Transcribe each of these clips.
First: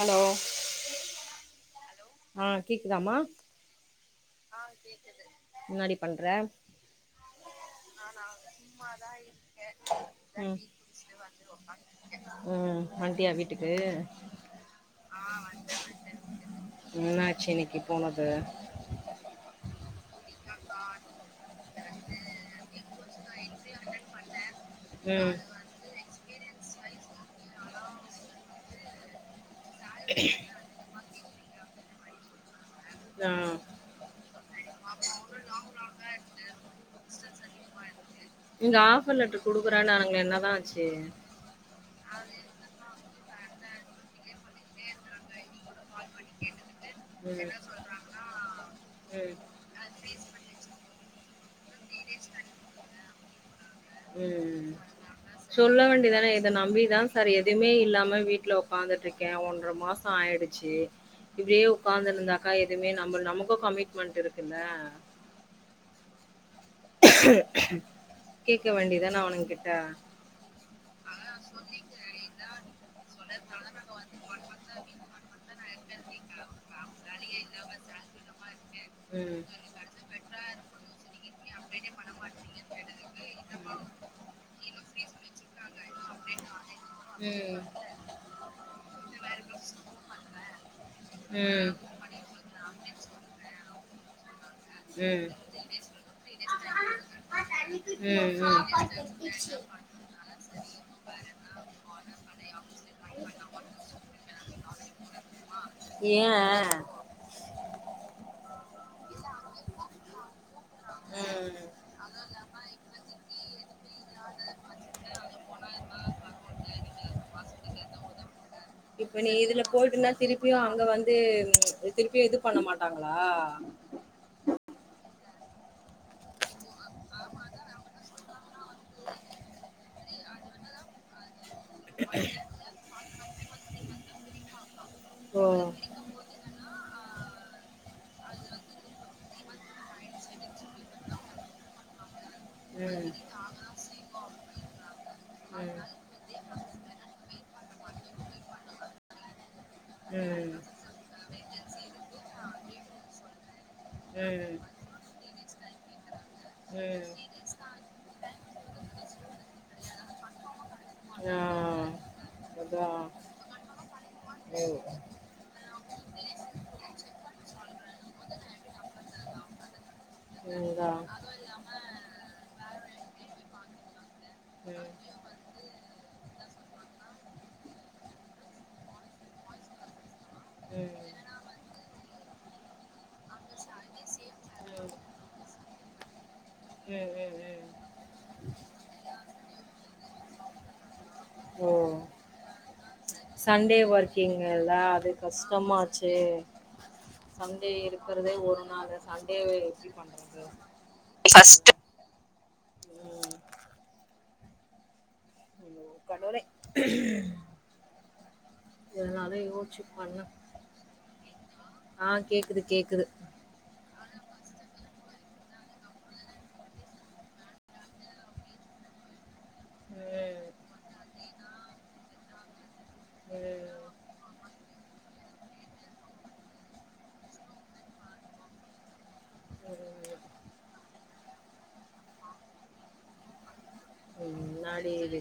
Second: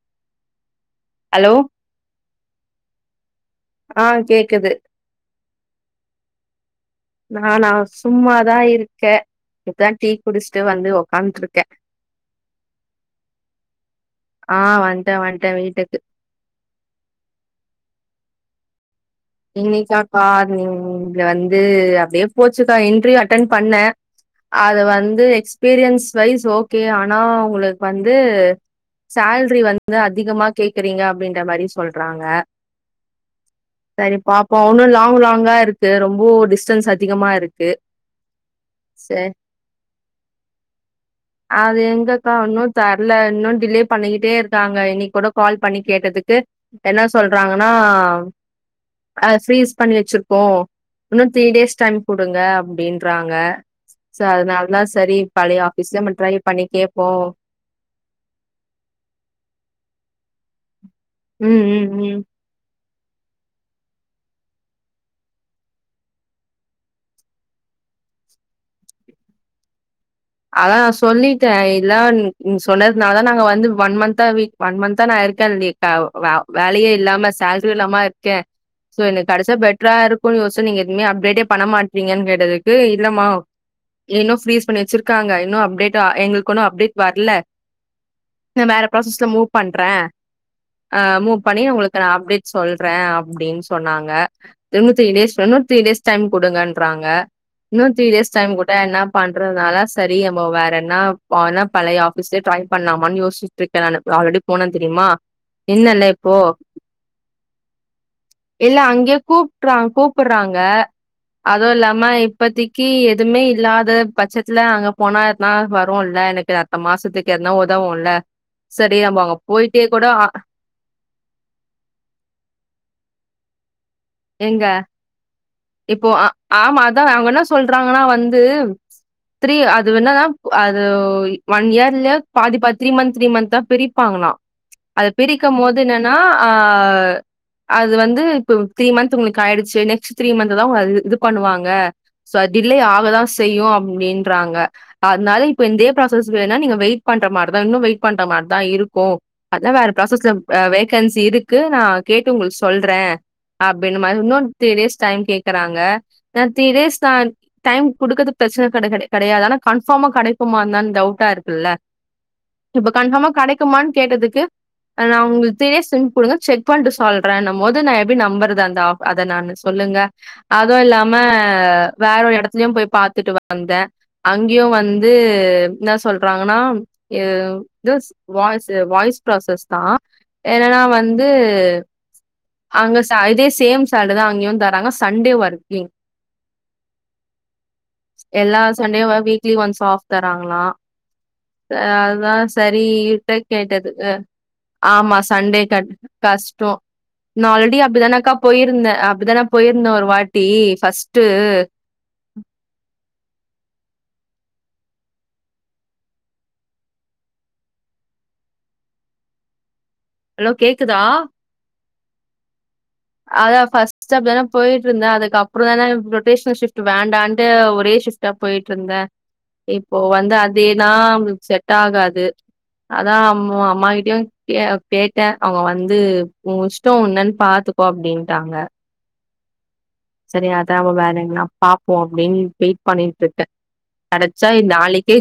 Hello hello ஆ கேக்குதாமா ஆ ஆ கேக்குது கேக்குது என்னாடி பண்ற ஆ நானா சும்மாதா நல்லா இருக்கே இப்பதா டீ இருக்கேன் சும்மாதா இருக்கேன் குடிச்சுட்டு ம் வந்து வீட்டுக்கு வந்து உக்காந்ட்ருக்கே உக்காந்து ம் வண்ட்டியா வீட்டுக்கு ஆ வன்ட்ட வன்ட்ட வீட்டுக்கு என்னாச்சி இன்னைக்கி போனது இன்னைக்காக்கா அது இங்க வந்து அப்டியே போச்சுக்கா இன்ட்ரியூ அட்டன் பண்ண அது வந்து ம் எக்ஸ் பீரியன்ஸ் வைஸ் ஓகே ஆனா ஒங்களுக்கு வந்து சேல்ரி வந்து அதிகமா கேக்குறீங்க அப்டின்ற மாரி சொல்றாங்க யா சரி பாப்போ ஒன்னு லாங் லாங்கா இருக்கு ரொம்போ டிஸ்டன்ஸ் அதிகமா இருக்கு நீங்க சே ஆஃபர் லெட்டரு குடுக்குறேன்னாங்களே என்னதா ஆச்சு அது எங்கக்கா ஒன்னு தரல இன்னு டிலே பண்ணிக்கிட்டே இருக்காங்க இன்னைக் கூட கால் பண்ணி கேட்டதுக்கு என்ன சொல்றாங்கன்னா அத ம் ஃப்ரீஸ் பண்ணி வச்சிருக்கோ இன்னு த்ரீ டேஸ் டைம் குடுங்க அப்டின்றாங்க சோ ம் அதனாலதா சரி பழைய ஆபிஸ்லே ட்ரை பண்ணி கேப்போ எதுமே இல்லாம வீட்ல ஒக்காந்துட்டு இருக்கே ஒன்ற மாசோ ஆயிடுச்சு ம் இப்டியே ம் ஒக்காந்து ம் இருந்தா அக்கா எதுமே நம்ம நமக்கூ கமிட்மெண்ட் இருக்குல்ல கேக்க வேண்டியதான அவனுங் கிட்ட அதா நா சொல்லிட்டே இல்லா சொன்னது நால நாங்க வந்து ஒன் மந்தா வீக் ஒன் மந்தா நா இருக் க்கே வ வ வேலயே இல்லாம சேல்ரியு இல்லாம இருக்கே சோ எனக் ம் கெடச்சா பெட்ரா இருக் ஸ்கூல் நியூஸ நீங்க எதுவுமே அப்டேட்டே பண்ண மாட்ரிங்கன்னு கேட்டதுக்கு இல்லமா இன்னு ப்ரீஸ் பண்ணி வச்சிருக்காங்க ங்க இன்னு அப்டேட்டா எங்களுக்கு ஒன்னு அப்டேட் வர்ல ம் இன்னு வேற ப்ராசஸ்ல மூவ் பண்றே ஆ மூவ் பண்ணி ம் உங்களுக்கு நா அப்டேட் சொல்றே அப்டின்னு சொன்னாங்க இன்னு த்ரி ம் டேஸ் இன்னு த்ரீ டேஸ் டைம் கொடுங்கன்றாங்க இன்னு த்ரீ டேஸ் ம் டைம் ம் கூட என்ன பண்றதுனால சரி இங்கயே போ வேற என்ன ஆனா பழய ஆபீஸ்லே ட்ரை பண்ணாமான்னு யோசிச்சட்டு இருக்கே ஆல்ரெடி போனே தெரியுமா இன்னல்லே ஏ இப்போ இல்ல அங்கே கூப்ட்றா கூப்பிடுறாங்க ம் அதுவு இல்லாம இப்பதைக்கு எதுமே இல்லாத பட்சத்துல அங்க போனா எதுனா வரு இல்ல எனக்கு அடுத்த மாசத்துக்கு எதுனா உதவுமில்ல சரி அப்போ அங்க போயிட்டே கூட ஆ இங்கெல்லா அங்க வந்து திருப்பியு இது பண்ண மாட்டாங்களா எங்க இப்போ அ ஆமா அதா அவங்க என்ன சொல்றாங்கன்னா வந்து த்ரீ அது என்னதா அது ஒன் இயர்ல பாதி பா த்ரீ மந்த் த்ரீ மந்தா பிரிப்பாங்களா அத ஓ பிரிக்கம் போது நன் நா அ அது வந்து இப்ப த்ரீ மந்த்த் உங்ளுக்கு ஆயிடுச்சு நெக்ஸ்ட் த்ரி மந்த் தா உங்க இது பண்ணுவாங்க சோ அ டிலே ம் ஆகதா செய்யு அப்டின்றாங்க அதனால இப்ப ம் இந்தே ப்ராசஸ் வேன்னா நீங்க வெயிட் பண்ற மாரி தா இன்னு வெயிட் பண்ற மாரி தா இருக்கு அதெல்லா வேற ப்ராசஸ்ல அ வெ வேக்கன்சி இருக்கு நா கேட்டு உங்களுக்கு சொல்றே அப்டின்னு மாரி இன்னொர் ம் த்ரி டேஸ் டைம் கேக்குறாங்க நா த்ரீ ம் டேஸ்ன் நா ம் டைம் கொடுக்கது பிரச்சன கட கட கெடயாது ஆனா கன்ஃபார்மா கெடைக்குமாந்தான்னு டவுட்டா ஆ இருக்குல்ல இப்ப அதான் கன்ஃபார்மா கெடைக்குமான்னு கேட்டதுக்கு ம் நா உங்க த்ரீடே சிம் கொடுங்க செக் பண்ணிட்டு சொல்றேன்னம் போது நா எப் டி நம்பறது அந்த ஆ அத நானு சொல்லுங்க ம் அதுவு தான் இல்லாம வேற ஒரு எடத்துலயு போய் பாத்துட்டு வந்தே அங்கயு ம் வந்து என்னா சொல்றாங்கன்னா எ து வாய்ஸு வாய்ஸ் ப்ராசஸ் தா ம் என்னன்னா ம் வந்து அங்க ச இதே சேம் சேலரி தா அங்கேயு தர்றாங்க சண்டே ஒர்க்கிங் ம் ம் ம் எல்லா சண்டே வா வீக்லி ஒன்ஸ் ஆஃப் தராங்களா ஓ அதா சரிட்ட இவர்ட்ட சண்டே கேட்டது அ ஒர்க்கிங்கல்ல அது ஆமா சண்டே க கஷ்டமாச்சே கஷ் டோ நா சண்டே ஆல்ரெடி அப்டிதானாக்கா இருக்கிறதே ஒரு போயிருந்த நாள் அப்டிதானா சண்டேவே போயிருந்த எப்டி ஒரு பண்றது வாட்டி ஃபர்ஸ்ட்டு ம் அய்யோ கடவுளே எதுனாலு யோசிச்சு பண்ணு ஹலோ கேக்குதா ஆ கேக்குது கேக்குது அதா ஃபர்ஸ்ட்டு அப்டிதா போயிட் இருந்த அதுக்கப்றோ தா ரொட்டேஷனல் ஷிஃப்ட் வேண்டான்ட்டு ஒரேஷிஃப்ட் போயிட்டுருந்தே இப்போ வந்து ம் அதேதா அவுங்ளுக் செட் ஆகாது அதா அம் ம் அம்மா கிட்டயு கேட்ட அவுங்க வந்து உ இஷ்டோ என்னன்னு பாத்து கோ அப்டின்ட்டாங்க சரி அதா அவ வேலனு பாப்போ அப்டின்னு வெயிட் பண்ணிட்டு இருக்க முன்னாடி இது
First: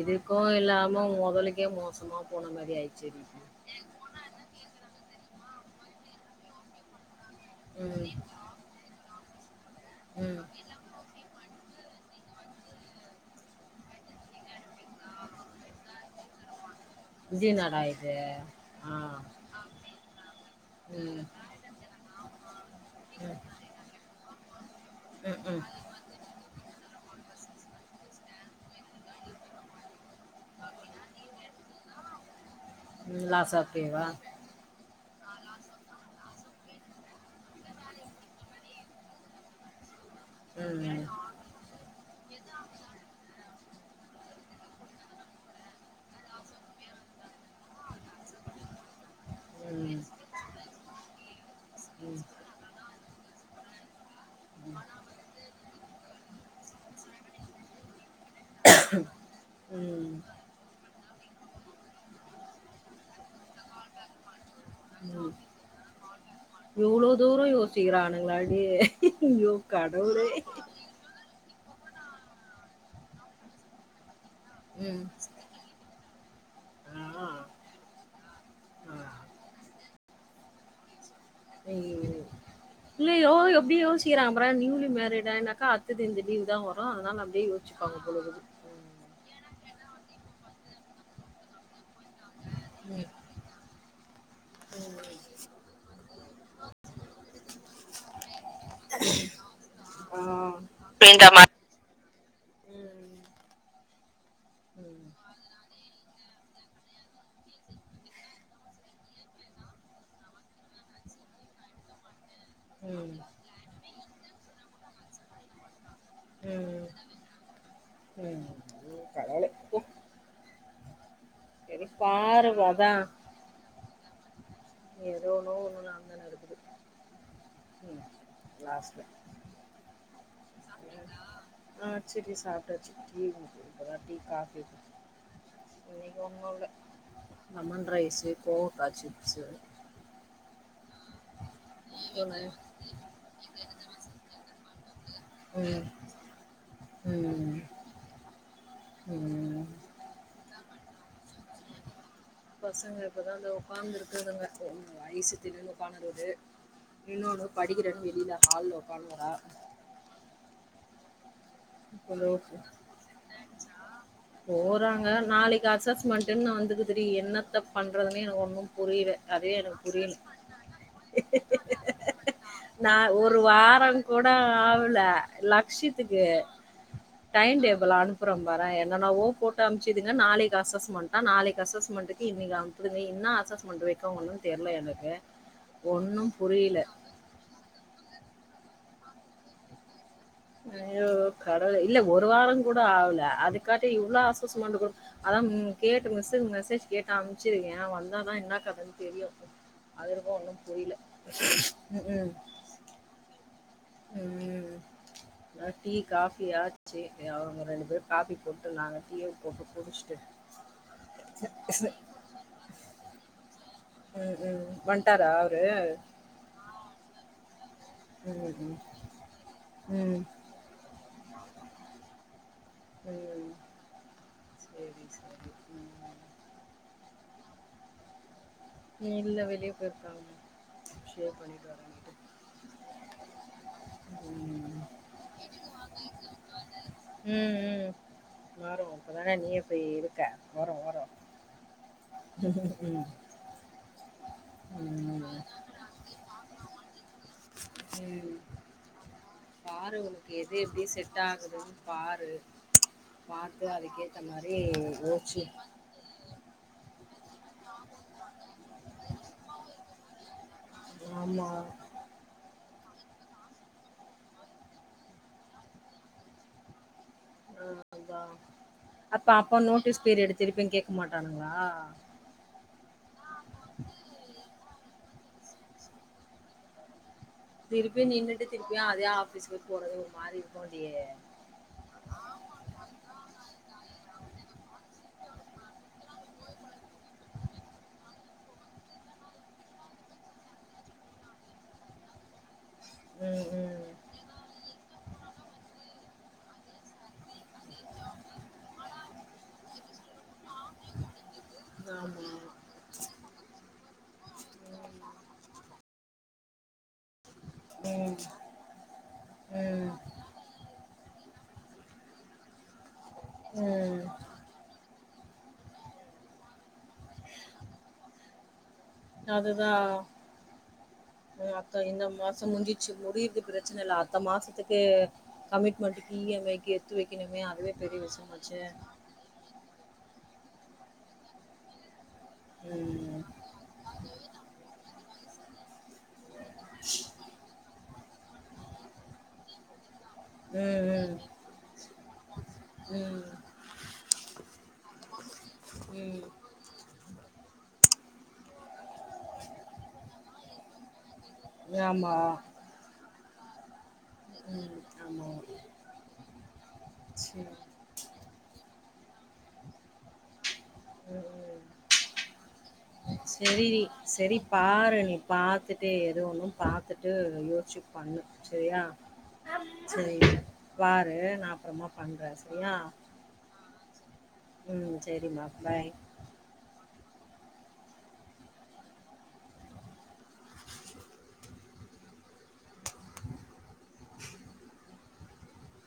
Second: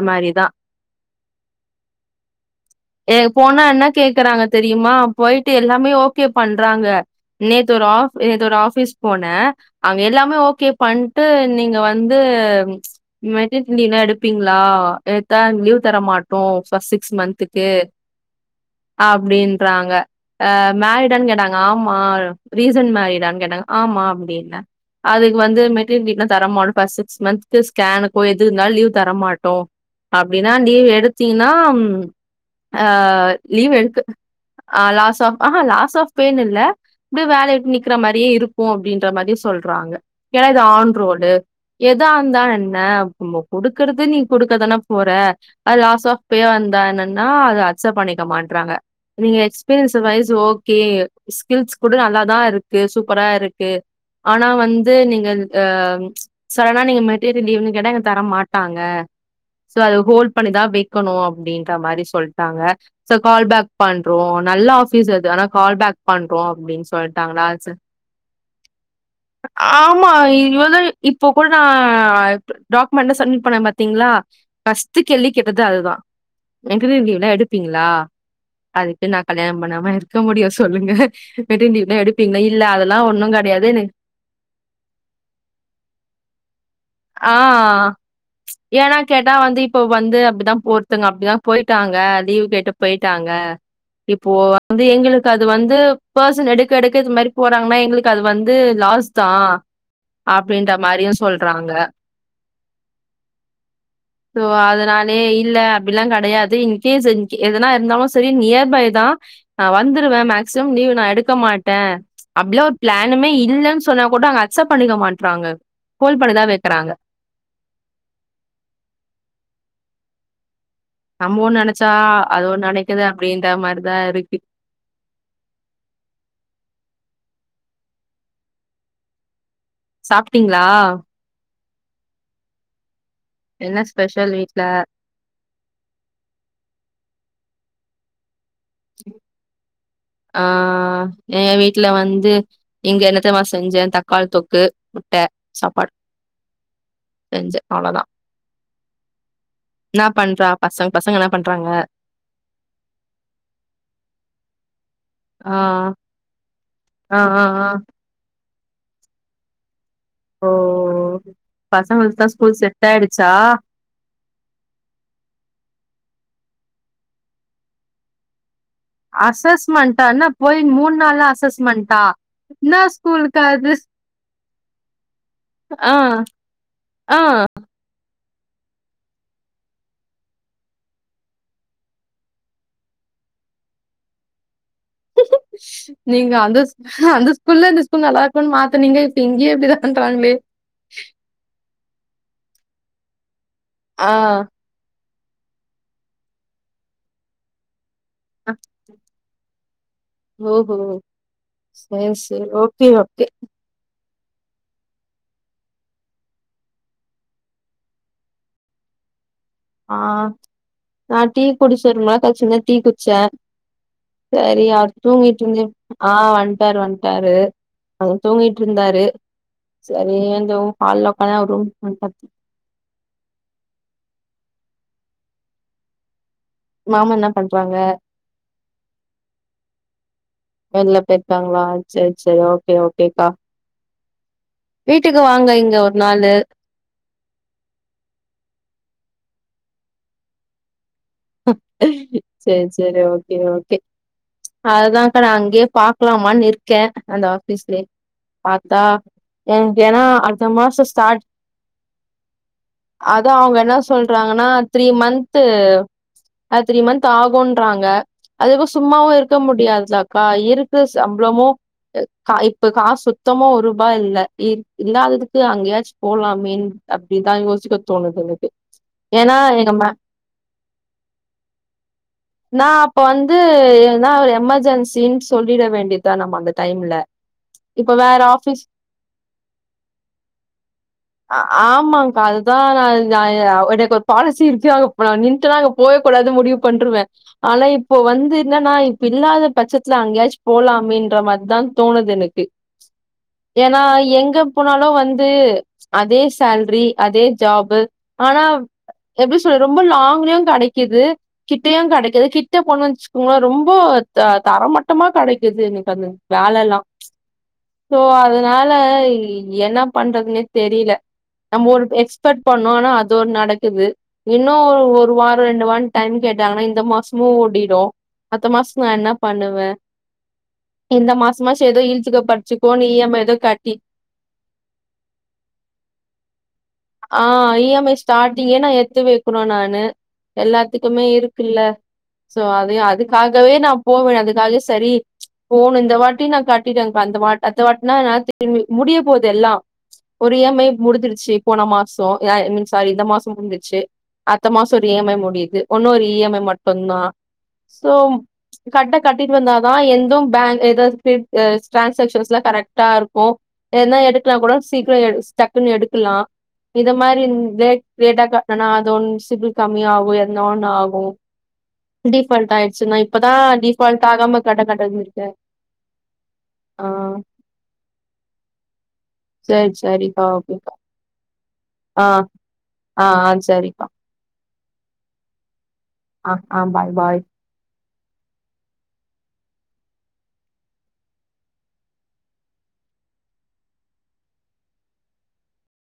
இதுக்கு மாரிதா இல்லாம மொதலுக்கே மோசமா போன மாரியாய் போனா என்ன கேக்குறாங்க தெரியுமா போயிட்டு எல்லாமே ஓகே பண்றாங்க நேத்து ஒரு ஆ ம் நேத்த ஒரு ஆஃபீஸ் போன அங்க எல்லாமே ம் ஓகே பண் ண்டு நீங்க வந்து [unintelligible] எடுப் இருப்பிங்லா கேட்டா லீவ் தர மாட்டோ சிக்ஸ் இது மன்த்க்கு என்னடா இது ஆ அப்டின்றாங்க ம் மேரிடானு கேட்டாங்க ஆமா ரீசன்ட் மேரிடான்னு கேட்டாங்க ஆமா அப்டின்ன அதுக்கு ம் ம் வந்து மெட்டிர்னிட்லா தர மாட்டோ ஃபர்ஸ்ட்டு சிக்ஸ் மந்த்கு ஸ்கேனுக்கோ எது இருநாதிவ தரமாட்டோ அப்டின்டு நீ எடுத்தீங்கன்னா அ ம் லாஸா லீவ் எடுக்கு போயவா ஆ லாஸ் ஆஃப் ஆ லாஸ் ஆஃப் பே னு இல்ல இப்டே வேலைய விட்டு நிக்கிற மாரியே இரு க்கு அப்டின்ற மாரி சொல்றாங்க ஏன்னா இது ம் ஆன் ம் ரோடு எதா இருந்தா என்ன நம்ப குடுக்குறது நீ குடுக்கதான போற அது லாஸாஃப் இப்பயே வந்தா என்னன்னா அது அக்சப்ட் பண்ணிக்க மாட்றாங்க நீங்க எக்ஸ்பீரியன்ஸ் ம் வைஸ் ஓகே ஸ்கில்ஸ் கூட நல்லாதா இருக்கு சூப்பரா இருக்கு ஆனா வந்து நீங்க அ சடனா நீங்க மெட்டீரியல் லீவுனு கேட்டா இங்க தர மாட்டாங்க சோ அது ம் ஹோல் பண்ணிதா வெ க்கணு அப்டின்ற மாரி சொல்ட்டாங்க சோ கால் பேக் பண்றோ நல்ல ஆஃபீஸ் அது ம் ஆனா கால் பேக் பண்றோ அப்டின்னு இவ்ளோ தூரோ சொல்ட்டாங்களா ச யோசிக்கிறானுங்களாடி ஐயோ ஆமா கடவுளே இவளு இப்போ கூட நா டாக்குமெண்ட் சமிட் பண்ண பாத்தீங்களா ஃபஸ்ட்டு ம் கேளி கேட்டது அதுதா இன்டர் ஆ லீவுல்லா எடுப்பீங்களா ஆ அதுக்கு நா கல்யாணம் பண்ணாம இருக் இருக்க முடியு சொல்லுங்க மெட்டர்டலீவ்ல்லா ஐயோ எடுப்பீங்களா இல்ல அதெல்லா ஒன்னு இல்லையோ கடையாது நீங் [unintelligible] நியூலி மேரிடானாக்கத்து இந்த லீவ் தா வரு அதனால ஆ அப்டியே யோச்சிக்காங்க போலக்குது ஏன்னா கேட்டா வந்து இப்போ வந்து அப்டிதா போத்துங்க அப்டிதா போய்ட்டாங்க லீவ் கேட்டு போயிட்டாங்க இப்போ வந்து எங்களுக்கு அது வந்து பர்சன் எடுக்க எடுக்க இது மாதிரி போறாங்கன்னா எங்களுக்கு அது வந்து லாஸ் தா அப்டின்ற ஆ மாரியு இந்த மா சொல்றாங்க ம் சோ ம் அதனானே இல்ல அப்டி எல்லா கிடையாது இன்கேஸ் எதனா இருந்தாலு சேரி நியர் பை தா நா வந்துருவ மேக்சிமம் லீவ் நா எடுக்க மாட்ட அப்டீலா ஒரு ம் பிளான்னுமே இல்லன்னு சொன்னா கூட அங்க அக்சப்ட் பண்ணிக்க மாட்றாங்க கோல்பன்னதா ம் ம் நீ கடைல இருக்கியா நம்மோ ஒன்னு நெனச்சா பாரு அதுவொன்னு அதா நடக்குது அப்டீன்ற மாரிதா இருக்கு ஏதோ ஒன்னோ ஒன்னுனா தானே நடக்குது ம் லாஸ்ட்ல சாப்ட்டீங்களா ஆ சேரி சாப்ட்டாச்சு ம் என்ன இப்பதா டீ ஸ்பெஷல் காபி வீட்ல இன்னக்கி ஒன்னோ இல்ல லெமன் ரைஸு கோவக்கா சிப்ஸு ஆ எங்க வீட்ல வந்து ஒன்னு இங்க என்னத்தமா செஞ்சே தக்காளி தொக்கு முட்ட ம் சாப்பாடு ம் செஞ்சே ம் இன்ன பண்றா பசங்க பசங்க என்ன பண்றாங்க பசங்க இப்பதா வந்து ஒக்காந்து இருக்குதுங்க ஒன்னு ஐசு ஆ தின்னுனு ஒக்காத்துனு இறுக்குது ஆ ஆ இன்னோனு ஆ படிக்கிறனு வெளில ஹால்ல ஒக்காந்துனுக்குறா ஓ பசங்களுக்குலா ஸ்கூல் கொஞ்சோ செட்டாயிடுச்சா போறாங்க நாளைக்கி அசஸ்மெண்ட்ன்னு வந்துக்குதுடீ என்னத்த பண்றதுனே எனக்கு ஒண்ணு புரியுலே அதே எனக்கு புரியுல அசஸ்மெண்டானா போய் மூணு நாள்ல அசஸ்மெண்டா என்னா நா ஒரு ஸ்கூலுக்கா அது வாரோங் கூட ஆவல ஆ லக்ஷித்துக்கு ஆ டைம் டேபுளு அனு ப்புற பாற என்னன்னவோ போட்டு அம்ச்சதுங்க நாளைக்கு அஸ்மெண்டா நாளைக்கு அஸ்மெண்டக்கு இன்னிக்கி அனுப்புதுங்க இன்னா அசஸ்மெண்ட்டு வெய்க்கோங்கன்னு ஒன்னு தெர்ல எனக்கு நீங்க ஒண்ணும் அந்த புரியல. அந்த ஸ்கூல்ல இந்த ஸ்கூல் நல்லாக்குன்னு மாத்தனீங்க இப்ப இங்கயே இப்டிதா பன்றாங்களே அய்யோ கடவுளே இல்ல ஒரு வாரோ கூட ஆவல அதுக்காட்டி ஆ இவ்ளோ அசஸ்சஸ்மண்டு குடுத் அதா ம் கேட்டு மெசேஜ் மெசேஜ் கேட்டு அம்ச்சி வெய்ங்க வ அதானா இன்னா கதன்னு தெரியாது அவருக்கு ஒன்னு ஓஹோ புரியுல ம் சேரி ம் சேரி ஓகே ம் ம் தா டீ காஃபியாச்சு அவங்க ரெண்டு பேர் காபி போட்டு நாங்க டீய போட்டு ஆ குடிச்சுட்டு நா டீ குடிச்ச ரொம்ப நாள் கழிச்சி நா டீ குச்ச ம், சேரி ம். அது வந்ட்டாரா தூங்கிட்டுந்து அவரு? ஆ எச் ஆர் வன்ட்டாரு அவரு ம், ம். தூங்கிட்ருந்தாரு சேரி ம். ஏந்தோ ஹால்ல ஒக்காந்தா அவரு ரூம்க்கு வன்ட்டா ம் சேரி சேரி மாமா இன்னா பண்றாங்க நீ இல்ல வெளியே போயிருக்காக வெள்ல போய்ர்க்காங்களா சேரி சேரி ஓகே ஓகேக்கா வீட்டுக்கு வாங்க இங்க ஒரு நாளு ம் ம் வரும் இப்பதானே நீயே போய் இருக்க வரு வரு சேரி சேரி ம் ஓகே ஓகே ம் அதுதாக்கா அங்கயே பா க்கலாமான்னு இருக்கே அந்த ஆபீஸ்லயே ம் பாத்தா பாரு எனக்கேன்னா உனக்கு அடுத்த எது மாசோ எப்டி செட் ஸ்டார்ட் ஆகுதுன்னு பாரு அதா அவங்க பாத்து இன்னா அதுக்கேத்த சொல்றாங்கன்னா மாரி த்ரீ மந்த்து யோச்சு அது த்ரீ மந்த் ஆகோன்றாங்க அதுக்கு சும்மாவு இருக்க முடியாதுலக்கா இரு து சம்பளம்பமு ஆமா கா இப்ப காசு சுத்தம ஒரு ரூபாய் இல்ல இல்லாததுக்கு அங்கயாச்சு போலாமே அப்டித்தா ஆ யோசிக்க அதா தோணுது எனக்கு ஏனா எங்க மனை திருப்பி கேட்க மாட்டானுங்களா நா அப்ப வந்து ஏனா ஒரு எமர்ஜென்சின்னு சொல்லிட வேண்டியதா நம்ம அந்த டைம்ல இப்ப திருப்பியு வேற நின்னுட்டு ஆஃபீஸ் திருப்பியு அதே ஆபீஸுக்கு போறது ஒரு மாதிரி இருக்கு ஆமாக்கா அதுதா நா [unintelligible] எனக்கு ஒரு பாலிஸி இருக்கு [unintelligible] [unintelligible] போவே கூடாது முடிவு பண்டுருவே ஆனா இப்போ வந்து என்னன்னா இப்ப இல்லாத பட்சத்துல அங்கயாச்சு போலாமென்ற மாதிரிதா தோணுது எனக்கு [unintelligible] ம் ஏனா ம் எங்க போனாலு வந்து அதே சேல்ரி அதே ஜாப்பு ஆனா எப்டி சொல்ற ரொம்ப லாங் லயு கிடைக்குது, கிட்டையு கிடைக்குது ஆமா கிட்ட போனோன்னு வச்சு உங்க ரொம்ப த தரமட்டமா கிடைக்குது எனக்கு அந்த வேலெல்லா சோ அதனால என்ன ம் பண்றதுன்னே தெரியல நம்ம ஒரு எக்ஸ்பக்ட் பண்ணோம்னா அது ஒன்னு நடக்குது ம் ம் இன்னு ஒரு வார ரெண்டு வார டைம் கேட்டாங்கன்னா இந்த மாசமும் ஓடிடும் அடுத்த மாசம் என்ன பண்ணுவே அதுதான் இந்த ம் மாசமாச்சு ஏதோ அக்கா இந்த இழச்சுக்கோ பறிச்சுக்கோன்னு இ எம் ஐ ஏதோ கட்டி ந்த மாசத்துக்கு கமிட்மெண்டுக்கு இ எம் ஐக்கு ஆ இ எம் ஐ ஸ்டார்டிங்கே நா எடுத்து போய் அப்பற நானு எல்லாத்துக்குமே இருக்குல்ல சோ அது ம் அதுக்காகவே நா போவே அதுக்காவே சரி போணு இந்த வாட் ட்டி நா காட்டிடுவே அந்த அடுத்த வாட்டி ந ஞாயித் முடிய போது எல்லா ஒரு இ எம் ஐ ம் முடிஞ்சுருச்சு போன மாசம் சாரி இந்த ம் மாசம் முடிஞ்சுருச்சு அடுத்த மாசம் ஒரு இ எம் ஐ முடியுது ஒன்னொரு இ ம் ம் எம் ஐ மட்டுதா ஸோ கரக்ட்ட கட்டிட்டு வந்தாதா எந்து பேங்க் ஏதாது பே ஆமா ட்ரான்சாக்க்ஷன்ஸ் எல்லா கரெக்டா இருக்கு எனா எடுக்கனா கூட ம் சீக்கிர ஆமா டக்குனு எடு க்கலா இத மாறி சரி இந்தெ கேட்டாகா ஏன அது ஒண் ஸ்புக்கு கம்மி ஆகு என ஒன்னு ஆகு ம் டிஃபால்ட் ஆயிடுச்சுன்னா ம் இப்பதா செரி டிஃபால்ட் செரி ஆகாம கட பாரு நீ கடந்திருக்கே பாத்துட்டு எது ஒண்ணு ஆ பாத்துட்டு யோச்சு பண்ணு சரியா சரி சேரி சரிக்கா ஓகேக்கா பாரு நா அப்பறமா ஆ பண்றே சேரியா ஆ சேரிக்கா ம் சேரிம்மா பாய் ஆ ஆ பாய் பாய்